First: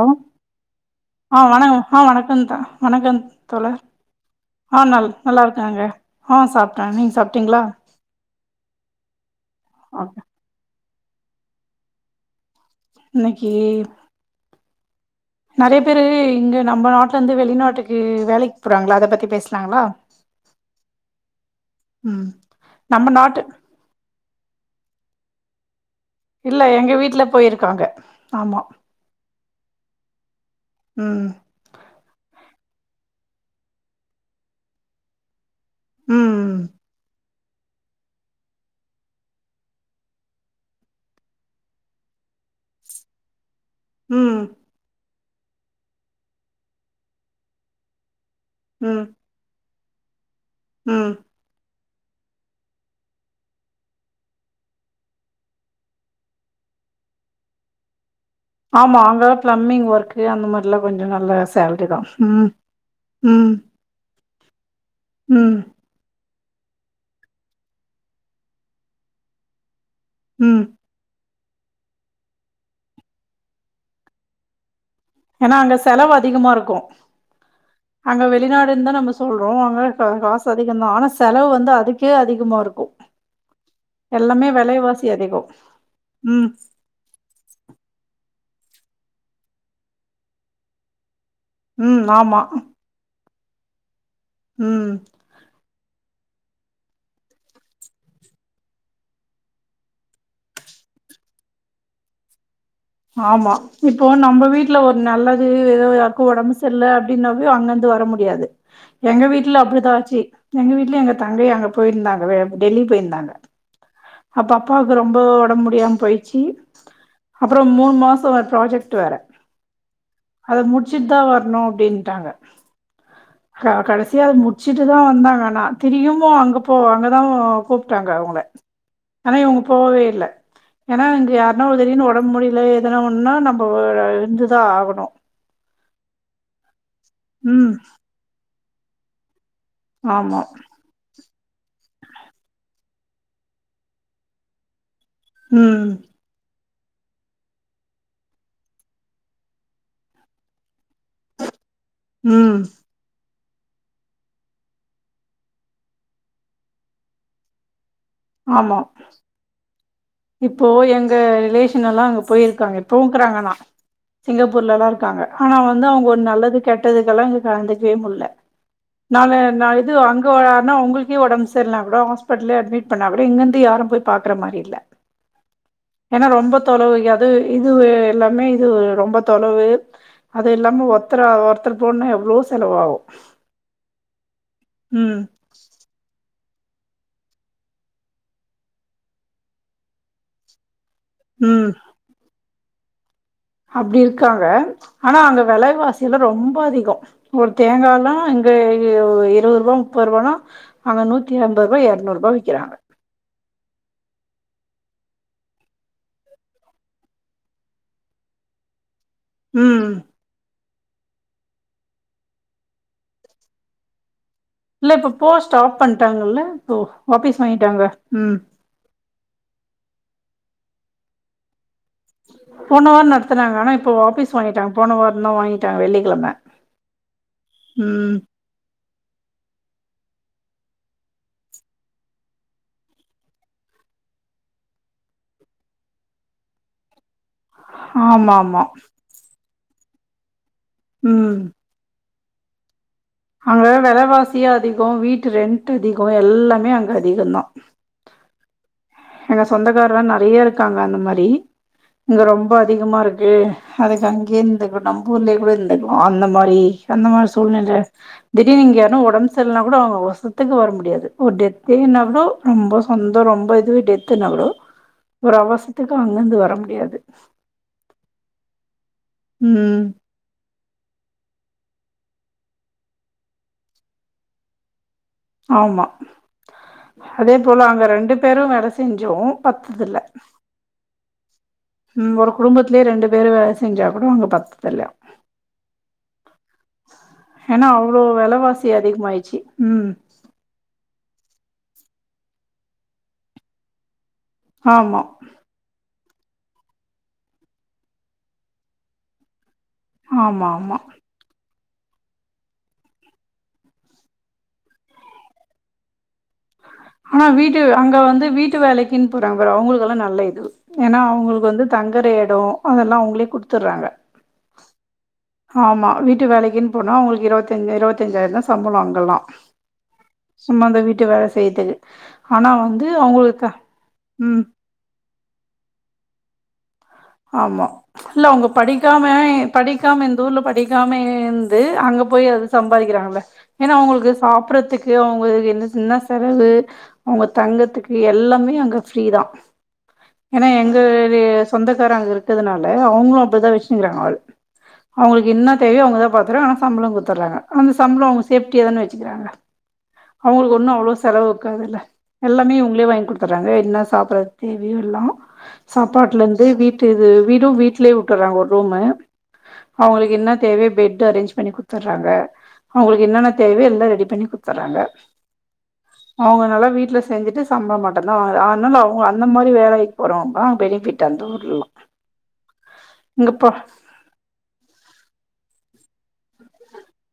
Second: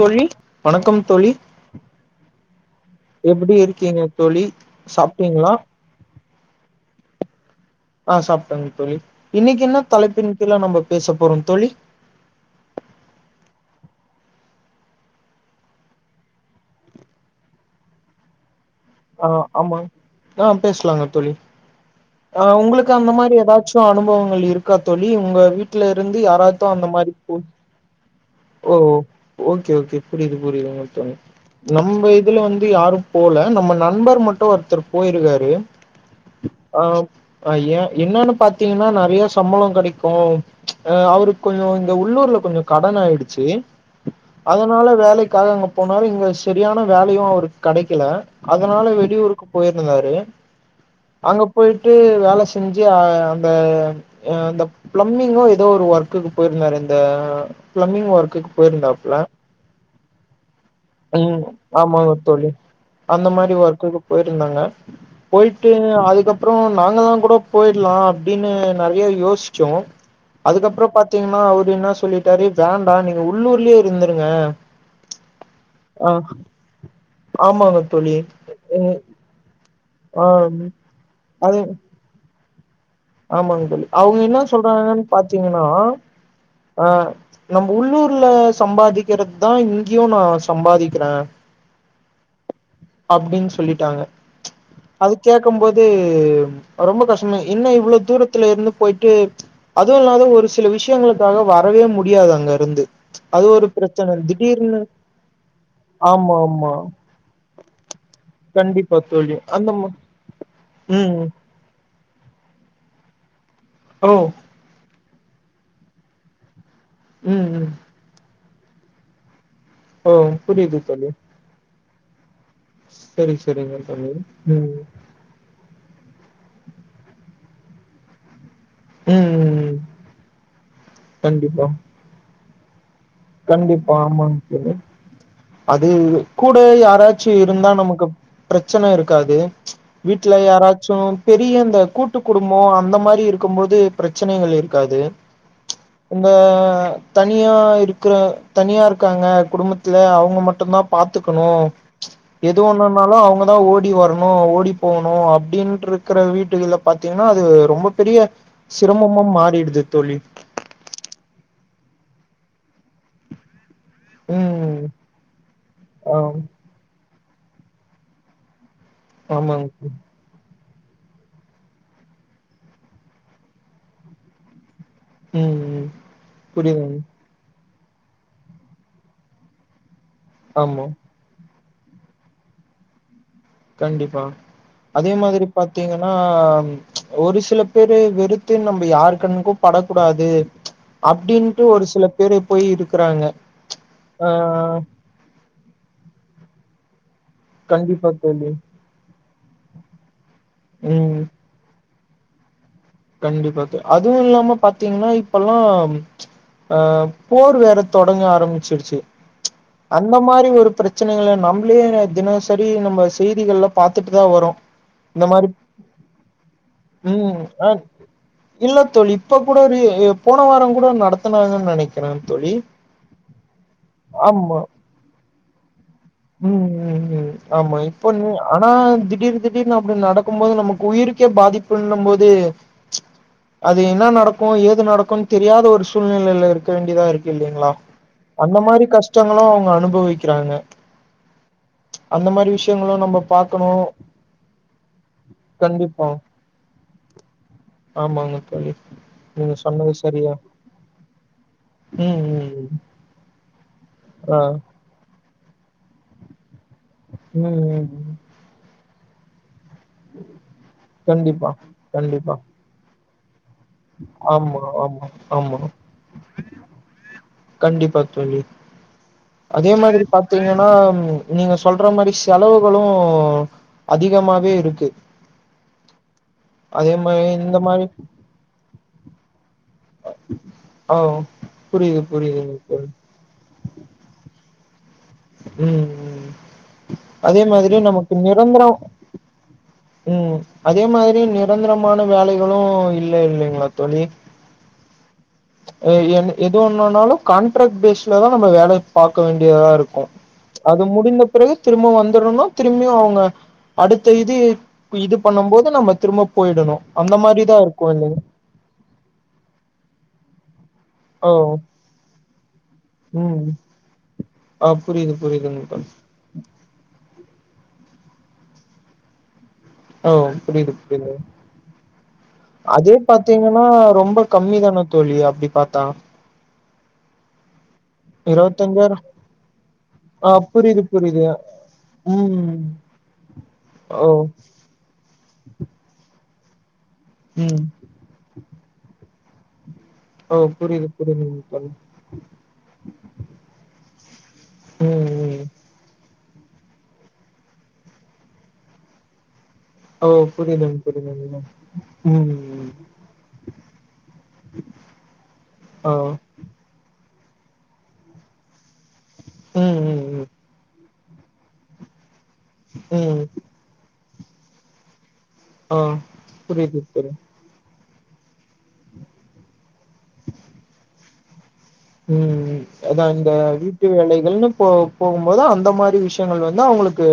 அ வணக்கம் தோழி ஆ வணக்கம் ஆ வணக்கம் தா வணக்கம் எப்டி தோழர் இருக்கீங்க தோழி ஆ நல் நல்லா சாப்ட்டீங்களா இருக்கேங்க ஆ சாப்ட்ட நீங்க சாப்ட்டீங்களா ஆ சாப்ட்டேங்க தோழி இன்னிக்கு என்ன ஓகே தலைப்பின்‌ கீல நம்ம பேச போறோ தோழி இன்னக்கி நறைய பேரு இங்க நம்ம நாட்டுல இருந்து வெளிநாட்டுக்கு வேலைக்கு போறாங்ளா அத ஆ பத்தி ஆமா பேசலாங்களா ஆ பேசலாங்க தோழி ம் ஆ உங்களுக்கு அந்த நம்ம மாரி நாட்டு ஏதாச் சு அனுபவங்கள் இருக்கா தோழி உங்க வீட்ல இருந்து யாரத்து அந்த மாதிரி போ இருக்காங்க ஆமா ஓ ஓகே ஓகே புரியுது புரியுது மத்தங்க ம் நம்ப இதுல வந்து யாரும் போல நம்ப நண்பர் மட்டு ஒருத்தர் போயிருக்காரு ம் ஆ நா ஏ என்னன்னு பாத்தீங்கன்னா நறைய சம்பளோ கடைக்கு அ அவருக்கு கொஞ்சோ இந்த உள்ளூர்ல கொஞ்சோ கடன் ஆயிடுச் சி ம் அதனால வேலைக்காக அங்க போனாரு இங்க சரியான வேலையு அவருக்கு கடைக்கல அதனால ம் வெளியூருக்கு போயிருந்தாரு ம் அங்க போயிட்டு வேல செஞ்சி அ அந்த இந்த பிளம்பிங்கோ ஏதோ ஒரு ஒர்க்குக்கு போயிருந்தாரு இந்த பிளம்பிங் ஒர்க்கு ஆமா அங்க பிளம்பிங் ஒர்க்கு அந்த மாரில்லா கொஞ்சோ நல்ல ம் சேலரி தா ஆமாங்க தோழி ம் அந்த ம் மாரி ஒர்க்குக்கு போயிட்ருந்தாங்க போய்ட்டு ம் அதுக்கப்புறோ நாங்களா கூட போயிட்லா அப்டின்னு நறைய யோஸ்ச்சோ ம் அதுக்கப்புறொ பாத்தீங்கன்னா அவரு ன்னா சொல்லிட்டாரு வேண்டா நீங்க உள்ளூர்லயே இருந்துருங்க ஏன்னா அங்க ஆ செலவு அதிகமாருக்கூ ஆமாங்க தோழி அங்க வெளிநாடுந்தா ம் நம்ம சொல்றோ அங்க கா ஆ காசு அதிகந்தா ஆனா செலவு அது வந்து அதுக்கே அதிகமாருக்கூ ஆமாங்க தோழி அவுங்க என்னா சொல்றாங்கன்னு அதிகம் பாத்தீங்கன்னா ம் ஆ நம்ம உள்ளூர்ல சம்பாதிக்கிறது தா இங்கயு நா சம்பாதிக்கிற ம் ஆமா அப்டின் சொல்லிட்டாங்க ம் அதுக் கேக்கம் போது ரொம்ப கஷ்டமா என்ன இவ்ளோ தூரத்துல இருந்து போயிட்டு அதுவு இல்லாத ஒரு சில விஷயங்களுக்காக வரவே முடியாது அங்க இருந்து அது ஆமா ஒரு இப்போ பிரச்சன நம்ப வீட்ல திடீர்னு ஒரு நல்லது ஏதோ யாருக்கோ ஆமா ஒடம்பு ஆமா செர்ல அப்டின்னாவே அங்கர்ந்து வர முடியாது கண்டிப்பா எங்க தோழி வீட்ல அந்த மா அப்டிதா ஆச்சு எங்க வீட்ல எங்க ம் தங்கைய அங்க போய்ர்ந்தாங்கவே டெல்லி போய்ர்ந்தாங்க ஓ அப்போ அப்பாவுக்கு ரொம்ப ஒடம்முடியாம போயிச்சி ம் அப்புறொ ம் மூணு மாசொ ஒரு ப்ராஜெக்டு வேர ஓ அத புரியுது தோழி முட்ச்சுட்டு தா வர்ணு அப்டின்ட்டாங்க சரி க சரிங்க தோழி கடசியா அத ம் முட்ச்சுட்டுதா வந்தாங்க அணா திரியுமோ அங்க போவ அங்கதா கூப்டாங்க அவுங்கள ம் ஆனா இவுங்க ம் போவேல்ல ஏன்னா இங்க கண்டிப்பா யார்னா ஒரு திடிர்னு ஒடம்முடியில எதனா ஒன்னா நம்ப கண்டிப்பா ஆமாங்க இருந்துதா தோழி. ஆகணு அது கூட யாராச்சு இருந்தா ம் நமக்கு பிரச்சன இருக்காது வீட்ல ஆமா யாராச் சு பெரிய இந்த கூட்டு குடும்போ அந்த மாரி இருக்கும் போது பிரச்சனைகள் இருக்காது ம் இந்த தனியா இருக் க்ற தனியா இருக்காங்க குடும்பத்துல அவுங்க மட்டுந்தா பாத்துக்கணு ம் எது ஒண்ணா துநாலு அவுங்க தா ஓடி வரணு ஓடி போகணு அப்டின்ருக்கற வீட்டுகள பார்த்தீங்கன்னா அது ரொம்ப பெரிய ஆமா சிரமமா மாறிடுது தோழி இப்போ எங்க ரிலேஷன் எல்லா அங்க போயிருக்காங்க இப்போவுக்குறாங்கதா சிங்கப்பூர்ல ம் தா இருக்காங்க ஆனா வந்து அவுங்க ஆ ஒரு நல்லது கெட்டதுக்கெல்லா இங்க கலந்துக்கவே முட்ல நானு நா ஆமாங்க இது அங் க்கு யார்ன்னா உங்களுக்கே ஒடம் செர்ல்லனா கூட ஹாஸ்பிட்டல்யே அட்மிட் பண்ணா கூட இங்கந்து யாரும் பாக்குற மாறி இல்ல ம் ம் ஏன்னா ரொம்ப புரியுதுங்க. தொலவு அது இது எல்லாமே இது ரொம்ப தொலவு அது ஆமா இல்லாம ஒருத்தர ஒருத்தர் போணுன்னா எவ்ளோ செலவாவு கண்டிப்பா அதே மாதிரி பாத்தீங்கன்னா ஒரு சில பேரு வெறுத்து நம்ம யாரு கண்ணுக்கும் படக்கூடாது அப்டின்ட்டு ம் ஒரு சில பேரு போயி இருக்குறாங்க அப்டி ஆ இருக்காங்க ஆனா அங்க வெலைவாசியல்லா ரொம்ப அதிகொ ஒரு கண்டிப்பா தேங்கால்லா இங்க தோழி. இருவது ரூபா முப்பது ரூபான்னா அங்க ம். நூத்திஅம் பது ரூபா எரநூறு ரூபா விக்கிறாங்க கண்டிப்பா தோ அதுவு இல்லாம பாத்தீங்கன்னா இப்பல்லாம் அ போர் வேற தொடங்க ஆரம்பிச்சிருச்சு ம் அந்த மாறி ஒரு பிரச் பிரச்சனைகள நம்ப்ளே தினசரி நம்ம செய்திகள்ல பாத்துட்டு தா வரோ இல்ல இப்ப போர் ஸ்டாப் பண்ணிட்டாங்கல்ல இப்போ ம். வாபீஸ் அ வாங்கிட்டாங்க ம் இல்ல தோழி இப்ப கூட போன ரீ போன வாரங் கூட நடத்தனாங்கன்னு நெனக் [unintelligible] தோழி போன வார நடத்துனாங்க ஆனா இப்போ வாபீஸ் ஆமா. வாங்கிட்டாங்க போன வார தா வாங்கிட்டாங்க வெள்ளிக்கிழம ம் ம் ம் ஆமா இப்போ ம் நீ ஆனா திடீர் திடீர்னு அப்டி நடக்கு போது நமக்கு உயிருக்கே பாதிப்புன்னு போது அது என்ன நடக்கு ஏது நடக்கும்னு தெரியாத ஒரு சூழ்நிலையில இருக்க வேண்டியதா இருக்கு இல்லைங்ளா ஆமா அந்த ஆமா மாறி கஷ்டங்களு அவுங்க அனுபவிக்கிறாங்க ம் அந்த மாரி விஷ்யங்களு நம்ப அங்க வெலவாசி அதிக வீட்டு ரெண்ட் கண்டிப்பா அதிக எல்லாமே அங்க அதிகந்தா ஆமாங்க தோழி எங்க நீங்க சொன்னது சொந்தக்கார சரியா நெறைய இருக்காங்க அந்த மாறி இங்க ம் ம் ரொம்ப ம் அதிகமா இருக்கு அதுக்கு ஆ அங்கேயே இருந்துக்கணு நம்ம ஊர்லயே கூட இருந்துக்கலா அந்த மாரி அந்த மாரி ம் சூழ்நெல ம் ம் திடீர்ன்னு இங்க யார்ன்னா ஒடம்பு சரியில்லன்னா கூட அவுங்க வருசத்துக்கு வர முடியாது ஒரு கண்டிப்பா டெத்தே ஆனா கூட கண்டிப்பா ரொம்ப சொந்தோ ரொம்ப இதுவே டெத்துன்னாக்கூட ஆமா ஆமா ஒரு ஆமா அவசரத்துக்கு அங்க இருந்து வர முடியாது கண்டிப்பா தோழி அதே ம் மாதிரி பாத் திங்கன்னா நீங்க சொல்ற மாறி செலவுகளு அதிகமாவே இருக்கு ஆமா மாரி அதே இந்த போல அங்க மாரி ரெண்டு பேரு வேல செஞ்சு பத்துதுல்ல அ ஓ புரியிது புரியிதுங் தோழி வேற வேல செஞ்சா கூட அங்க பத்துத்தில்லா ம் ம் அதே ஏன்னா மாதிரி அவ்ளோ நமக்கு வெலைவாசி நிரந்தரோ அதிகமாய்டுச்சு ம் ம் அதே மாதிரி நிரந்தரமான வேலைகளு இல்ல இல்லைங்களா தோழி ஆமா எ என்னு எதோ ஒண்ணுன்னாலு கான்ட்ராக்ட் பேஸ்லதா நம்ம வேலைய பாக்க வேண்டியதா இருக் கு ம் ஆமா ஆமா அது முடிந்த பிறகு திரும்ப வந்துறனு திரும்பியு அவுங்க அடுத்த இது இது பண்ணுபோது நம்ம திரும்ப போயிடணு அந்த ஆனா மாரிதா வீட்டு இருக்கு அங்க இல்லைங் வந்து வீட்டு வேலைக் [unintelligible] அவங்களுக்கெல்லா நல்ல இது ஏன்னா ஓ அவுங்களுக்கு வந்து தங்கர எடோ அதெல்லா அவுங்களே குடுத்தர்றாங்க அ புரியது புரியதுங்க தோழி வீட்டு வேலைக்குன்னு போனா அவுங்களுக்கு இருத்தஞ்ச இருபத்தஞ்சாயிர தா சம்பள அங்கெல்லா ஓ சும்மா புரியுது அந்த வீட்டு புரியுது வேல செய்யறதுக்கு ஆனா வந்து அதே அவங்களுக்கு த பாத்தீங்கன்னா ரொம்ப ம் கம்மி தான தோழி அப்டி பாத்தா ஆமா இல்ல அவ்ங்க இருவத்தஞ்சாயிரோ படிக்காம படிக்காம இந்த ஆ ஊர்ல புரியுது படிக்காமேயே புரியுது இருந்து அங்க போய் அது ம் சம்பாதிக்கிறாங்கள்ல ஏன்னா ஓ அவுங்களுக்கு சாப்டறதுக்கு அவ்ங்களுக்கு என்ன என்னா செலவு அவ்ங்க ம் தங்கர்த்துக்கு எல்லாமே அங்க ஃப்ரீதா ஓ ஏன்னா எங்க புரியுது புரியுதுங்க [inaudible] தோழி சொந்தக் [unintelligible] அங்க இருக்கிறதுனால அவ்ங்களு அப்டிதா வச்சிருங்கிறாங்க ஆளு ம் அவ்ங்களுக்கு ம் என்னா தேவையோ அவ்ங்கதா பாத்துறோ ஆனா சம்பள குத்துர்றாங்க அந்த சம்பள அவ்ங்க சேப்டியா தான வச்சிகுறாங்க ஓ அவ்ங்களுக்கு ஒன்னு புரியுதுங்க அவ்ளோ செலவு புரியுதுங்க இருக்காது இல்ல ம் எல்லாமே ம் இவ்ங்களே வாங்கி குடுத்துறாங்க என்ன சாப்டறது தேவையோ எல்லா ஓ சாப்பாட்டுல இருந் து வீட்டு இது வீடு வீட்டுலயே விட்டுறாங்க ஒரு ரூமு ம் ம் அவ்ங்களுக்கு ம் என்னத் தேவயோ பெட்டு அரேஞ்ச் பண்ணி குத்துர்றாங்க அவ்ங்களுக்கு ம் என்னென்ன தேவயோ எல்லா ரெடி பண்ணி குத்துர்றாங்க ஆ அவ்ங்க நல்லா புரியுது வீட்டுல தோழி செஞ்சிட்டு சம்பளம் மட்டுந்தா வாங்குற அதனால அவங் அந்த மாரி வேலைக்கு போறவங்களா பெனிஃபிட் அந்த ஊர்லலா ம் ம் அதா இந்த இங்கப்பா வீட் வேலைகள்னு போ போகும்போது அந்த மாரி விஷயங்கள் வந்து அவங்களுக்கு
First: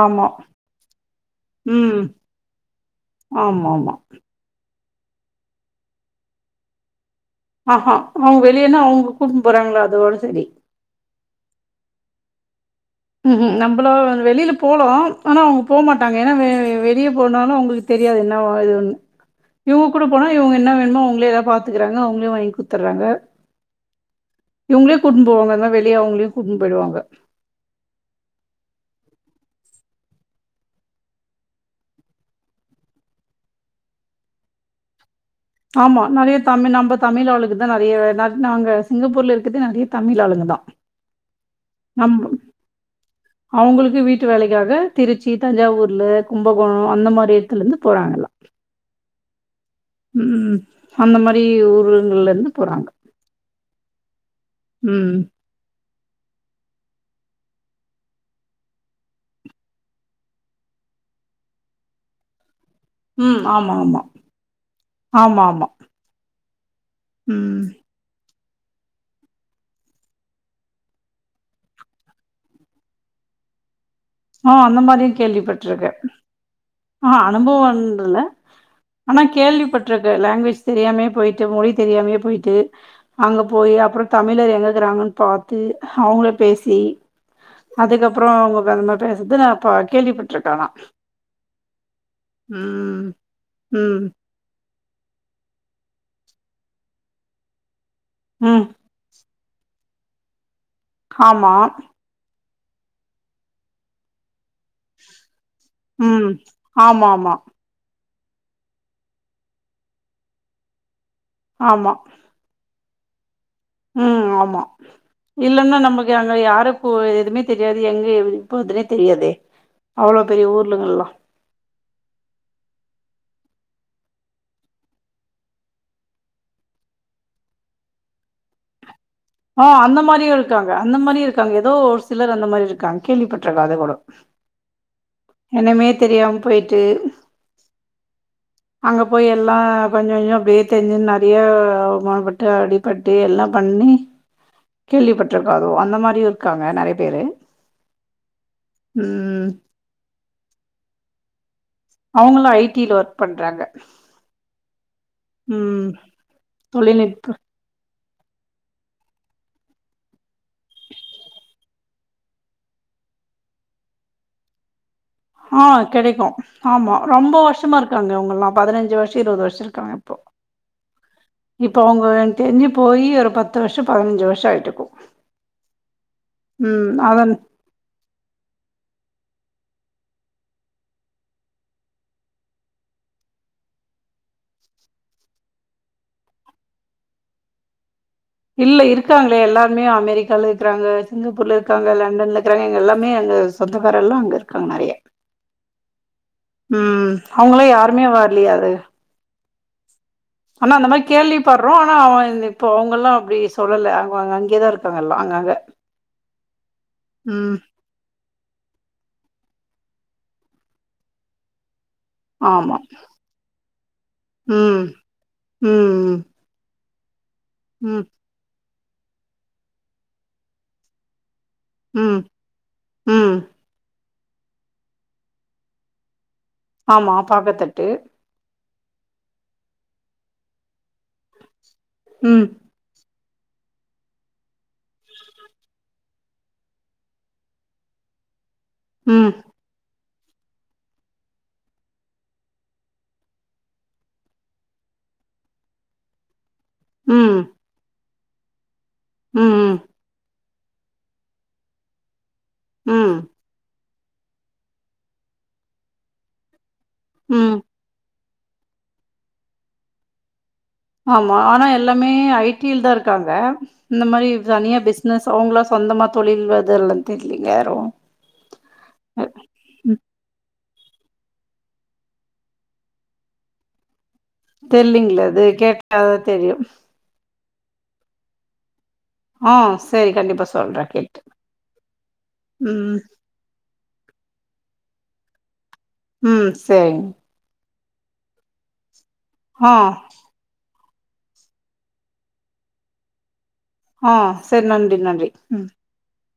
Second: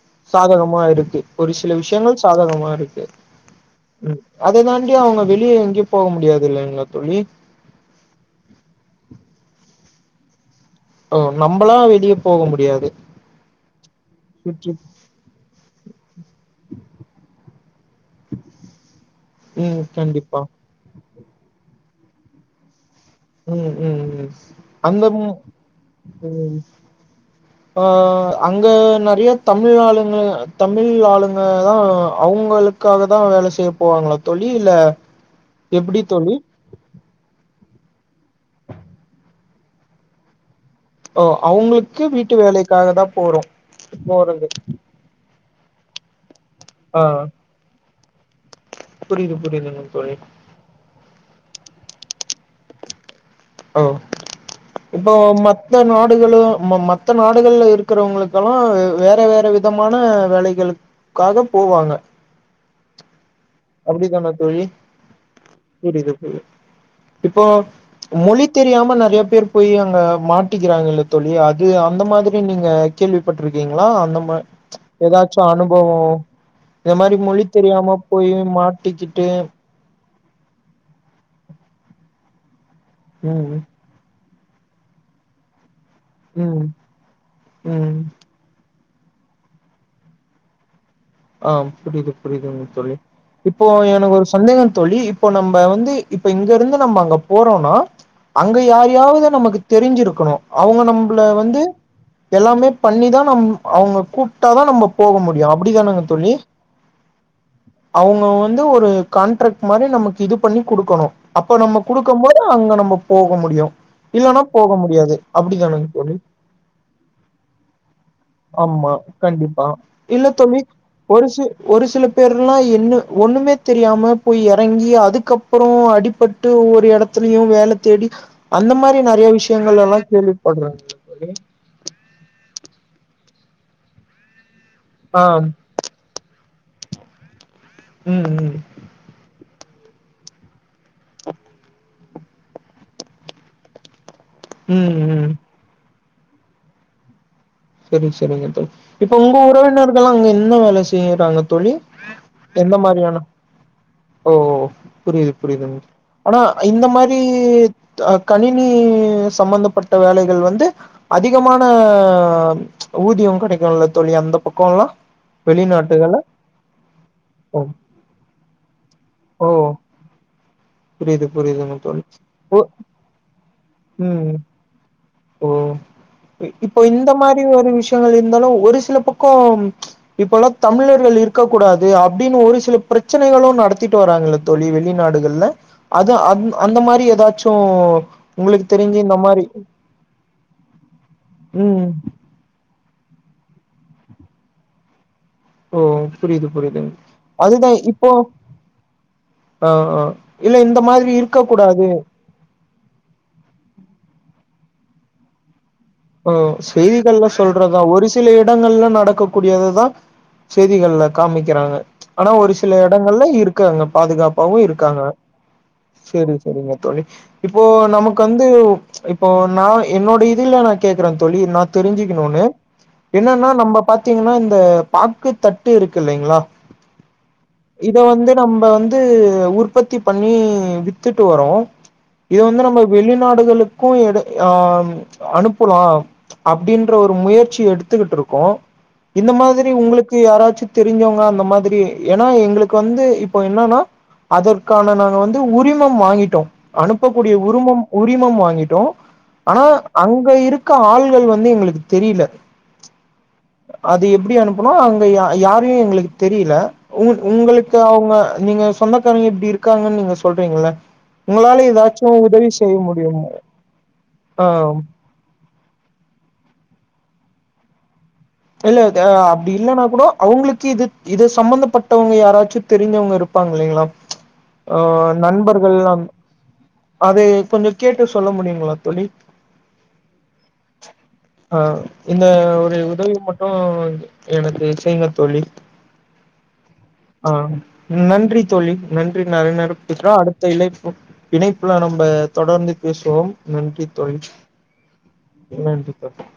ஆமா சாதகமா இருக்கு ஒரு சில ம் விஷ்யங்கள் சாதகமா இருக்கு ஆமா ஆமா ம் அத தாண்டி அவங்க வெளிய எங்கயு போக முடியாது இல்லைங்களா தோழி அ ஆ அவங்க வெளியன்னா அவங்க கூப்டுன்னு போறாங்கள அதோட சரி ஓ நம்பளா வெளிய போக முடியாது ம் ம் நம்பலும் வெளில சுற்றி போலோ ஆனா அவங்க போமாட்டாங்க ஏன்னா வெ வெளியே போனாலு அவங்களுக்கு தெரியாது என்ன வேணு ஏது வேணும்ன்னு ம் இவங்க கூட போனா கண்டிப்பா இவங்க என்ன வேணுமோ அவங்களே ஏதாவது பாத்துக்கறாங்க அவங்களே வாங்கி குட்த்தட்றாங்க ம் ம் ம் இவ்ங்களே அந்த கூட்டுனு ம் போவாங்க எதா வெளிய அவ்ங்களையும் ம் கூட்டுனு போயிடுவாங்க ஆ அங்க நெறையா தமிழ் ஆளுங்க தமிழ் ஆளுங்க தான் அவ்ங்களுக்கு க்காக தான் வேலை செய்ய போவாங்களா தோழி இல்ல எப்டி ஆமா தோழி நெறையா தமிழ் நம்பத் தமிழ் ஆளுங்க தான் நெறையா பேரு நானு நாங்க சிங்கப்பூர்ல இருக்கதே நெறைய தமிழ் ஆளுங்க தான் ஓ அவ்ங்களுக்கு நம் வீட்டு வேலைக்காக தான் போறோம் அவங்களுக்கு வீட்டு போறது வேலைக்காக திருச்சி தஞ்சாவூர்ல கும்பகோணம் ஆ அந்த மாரி இடத்துல இருந்து போறாங்க எல்லா புரியுது புரியுதுங்க தோழி ம் ம் அந்த மாரி ஊருங்கள்ல இருந்து போறாங்க ஓ இப்போ ம். மத் மத்த நாடுகளும் ம மத்த நாடுகள்ல இருக்கிறவங்களுக்கெல்லா வே வேற வேற விதமான வேலைகளுக் க்காக போவாங்க ம் ஆமா ஆமா. அப்டிதானா தோழி ஆமா, ஆமா. புரியுது போ இப்போ ம். மொழி தெரியாம நெறையா பேரு போயி அங்க மாட்டிக்கிறாங்கல்ல தோழி அது அந்த மாதிரி நீங்க கேள்விப்பட்ருக்கீங்களா அந்த ம ஆ அந்த மாரியும் எதாச்சூ கேள்விப்பட்டுருக்கேன். அனுபவோ இந்த ஆ மாரி மொழி அனுபவம் தெரியாம போயி மாட்டிக்கிட்டு ட்றக்க லாங்குவேஜ் தெரியாமையே போயிட்டு மொழி தெரியாமையே போயிட்டு அங்க ம் போயி அப்புறோ தமிழர் எங்கக்கிறாங்கன்னு பார்த்து அவ்ங்கள ம் பேசி ம் அதுக்கப்புறோ அவ்ங்க வந்தப் பேசத்தா நான் இப்போ கேள்விப்பட்டிருக்கே ஆனா ஆ புரியுது புரியுதுங்க தோழி ம். இப்போ ம். எனக்கு ஒரு சந்தேகம் தோழி இப்ப நம்ம வந்து இப்ப இங்க இருந்து நம்ம அங்க போறோன்னா அங்க ம். யாரு யாரையாவது நமக்கு தெரிஞ்சிருக்கணு அவ்ங்க நம்மள ஆமா. வந்து எல்லாமே பண்ணிதா நம் அவ்ங்க கூப்ட்டாதா நம்ம போக முடியு அப்பிடித்தானே ம் ஆமா ஆமா அவ்ங்க வந்து ஒரு கான்ட்ராக்ட் மாரி நமக்கு இது பண்ணி குடுக்கணு அப்போ நம்ம குடுக்கும் போது அங்க நம்ம போக முடியு அ இல்லன்னா ஆமா போக முடியாது இல்லன்னா அப்டிதானங்க தோழி நமக்கு அங்க யாருக்கூ எதுவுமே தெரியாது எங்க ஏதுன்னு ஆமா கண்டிப்பா இல்ல தோழி ஊர்லங்கள்லாம். ஒ ஒரு சி ஒரு சில பேருல்லாம் என்ன ஒன்னுமே தெரியாம போய் இறங்கி அதுக்கப் அப்புறம் அடிபட்டு ஒவ்வொரு இடத்துலயு வேலை தேடி அந்த மாதிரி நெறைய விஷ்ய ஆ அந்த மாதிரியும் இருக்காங்க அந்த மாதிரி இருக்காங்க ஏதோ ஒரு சிலர் அந்த மாதிரி இருக்காங்க கேள்விப்பட்றிக்கே அதை கூட ஆ என்னமே தெரியாம போயிட்டு ம் ம் அங்க போய் எல்லாம் கொஞ்சஞ்சோ அப்டியே தெரிஞ்சின்னு நெறைய டிராடி பண்டி எல்லா பண்ணி ம் ம் கேள்விப்பட்டிருக்கோ அதுவும்அந்த மாரியும் இருக்காங்க நறைய பேரு செரிங் செரிங்க தோழி இப்போ உங்க ம். உறவினர்களா அங்க என்ன வேல செய்றாங்க தோழி அவுங்களா எந்த ஐடில மாரியான ஒர்க் பண்றாங்க ஓ புரியுது புரியுது ம் ஆனா இந்த மாரி தொழில்நுட்ப கணினி சம்பந்தப்பட்ட வேலைகள் வந்து அதிகமான ஊதியம் கடைக்குல்ல தோழி அந்த பக்கோல்லா ஆ வெளிநாட்டுகள்ல கடைக்கு ஆமா ரொம்ப ஓ வர்ஷமா இருக்காங்க அவங்ககல்லா பதினஞ்சு வர்ஷம் இருவது ஓ வர்ஷம் இருக்காங்க இப்போ புரியுது இப்ப புரியுதுங்க தோழி அவுங்க எனக் ஓ தெரிஞ்சி போயி ஒரு பத்து வருஷம் பதினஞ்சி வர்ஷம் ஆயிட்ருக்கு இப்போ இப்போ இந்த மாரி ஒரு விஷ்யங்கள் இருந்தாலு ஒரு சில பக்கோ இப்பல்லா தமிழர்கள் இருக்க கூடாது அப்டின் ஒரு சில பிரச்சனைகளும் நடத்திட் வராங்களத் தோழி வெளிநாடுகள்ல அது அந் அந்த மாரி எதாச்சூ இல்ல இருக்காங்களே எல்லாருமே அமெரிக்கால இருக்குறாங்க சிங்கப்பூர்ல ம் இருக்காங்க லண்டன்ல கிறாங்க எல்லாமே அங்க சொந்தக்கார்லா அங்க இருக்காங்க நறைய ஓ புரியுது புரியுதுங் ம் அவுகளா யாருமே வர்லையா அது அ அ ஆனா அந்த மரி கேள்விபற்றோ ஆனா அவ இப்போ அவங்கலா அப்டி சொல்லல அவக அங்கேதா இருக்காங்க எல்லா அங்கங்க ஒ செய்திகள்லா ம் சொல்றதா ஒரு சில இடங்கள்ல நடக்கக் கூடியததா செய்திகள்ல காமிக்றாங்க ஆனா ஒரு சில ஆமா எடங்கள்ல இருக்காங்க பாதுகாபாவும் ம் இருக்காங்க ம் ம் செரி செரிங்க தோழி இப்போ ம். நமக் வந்து இப்போ நா என்னோட இதுல ந கேக்குற தோழி நா ம் தெரிஞ்சிகணுன்னு ம் என்னன்னா நம்ம பாத்தீங்கனா இந்த பாக்கு தட்டு இருக்கு இல்லிங்களா ஆமா பாக்கத்தட்டு இத வந்து நம்ம வந் து உற்பத்தி பண்ணி வித்துட்டு வர்ரோ இது ம் வந்து நம்ம து வெளிநாடுகளுக்கு எட அ அனுப் போலா அப்டின்ற ஒரு முயற்சி எடுத்துக்கிட்ருக்கோ ம் இந்த மாதிரி திஉங்களுக்கு யாராச்சி தெரிஞ்சவங்க அந்த மாதிரி ஏனா எங்களுக்கு வந்து இப்ப என்னானா அதற்கான நாங்க வந்து உரிமம் வாங்கிடோ அனுப்பக்கூடிய ம் உருமம் உரிமம் வாங்கிடோ ம் ஆனா அங்க இர் இருக்க ஆள்கள் வந்து எங்ளுக்கு தெரியில ம் அது எப்டி அனுப்பனு அங்க யா யாரையும் எங்களுக்கு தெரியல உங் ம் உங்களுக் த்துஅவுங்க நீங்க சொந்தக்காரங்க இப்டி இருக்காங்கன் நீங்க சொல்றீங் இல்ல ஆமா ஆனா எல்லாமே ஐடில தா முடியுமா இருக்காங்க இந்த மாரி ஆ தனியா பிஸ் னஸ அவுங்களா சொந்தமா தொழில் வதுல்லா தெர்லீங்க யாரும் [unintelligible] அப்டி இல்லன்னா கூட அவுங்ளுக்கு இது இத சம்பந்தப்பட்டவங்க யாராச்சும் தெரிஞ்சவங்க இருப்பாங்க இல்லைங்ளா அ தெரியலீங்களே அது நண்பர்கள்லாம் கேட்டாதா தெரியு அதை கொஞ்சம் கேட்டு சொல்ல முடிங்களா தோழி ஆ சரி கண்டிப்பா சொல்றே கேட்டு ஆ இந்த ஒரு ம் உதவி மட்டு எனக்கு செய்ங்க தோழி ம் செரிங்க ஆ நன்றி தோழி நன்றி நறைய ஆ நேரோ பேஸ்லா அடுத் [unintelligible] இணைப்புல நம்ப தொடர்ந்து பேசுவோம் நன்றி ஆ செர் நன்றி நன்றி ம் போ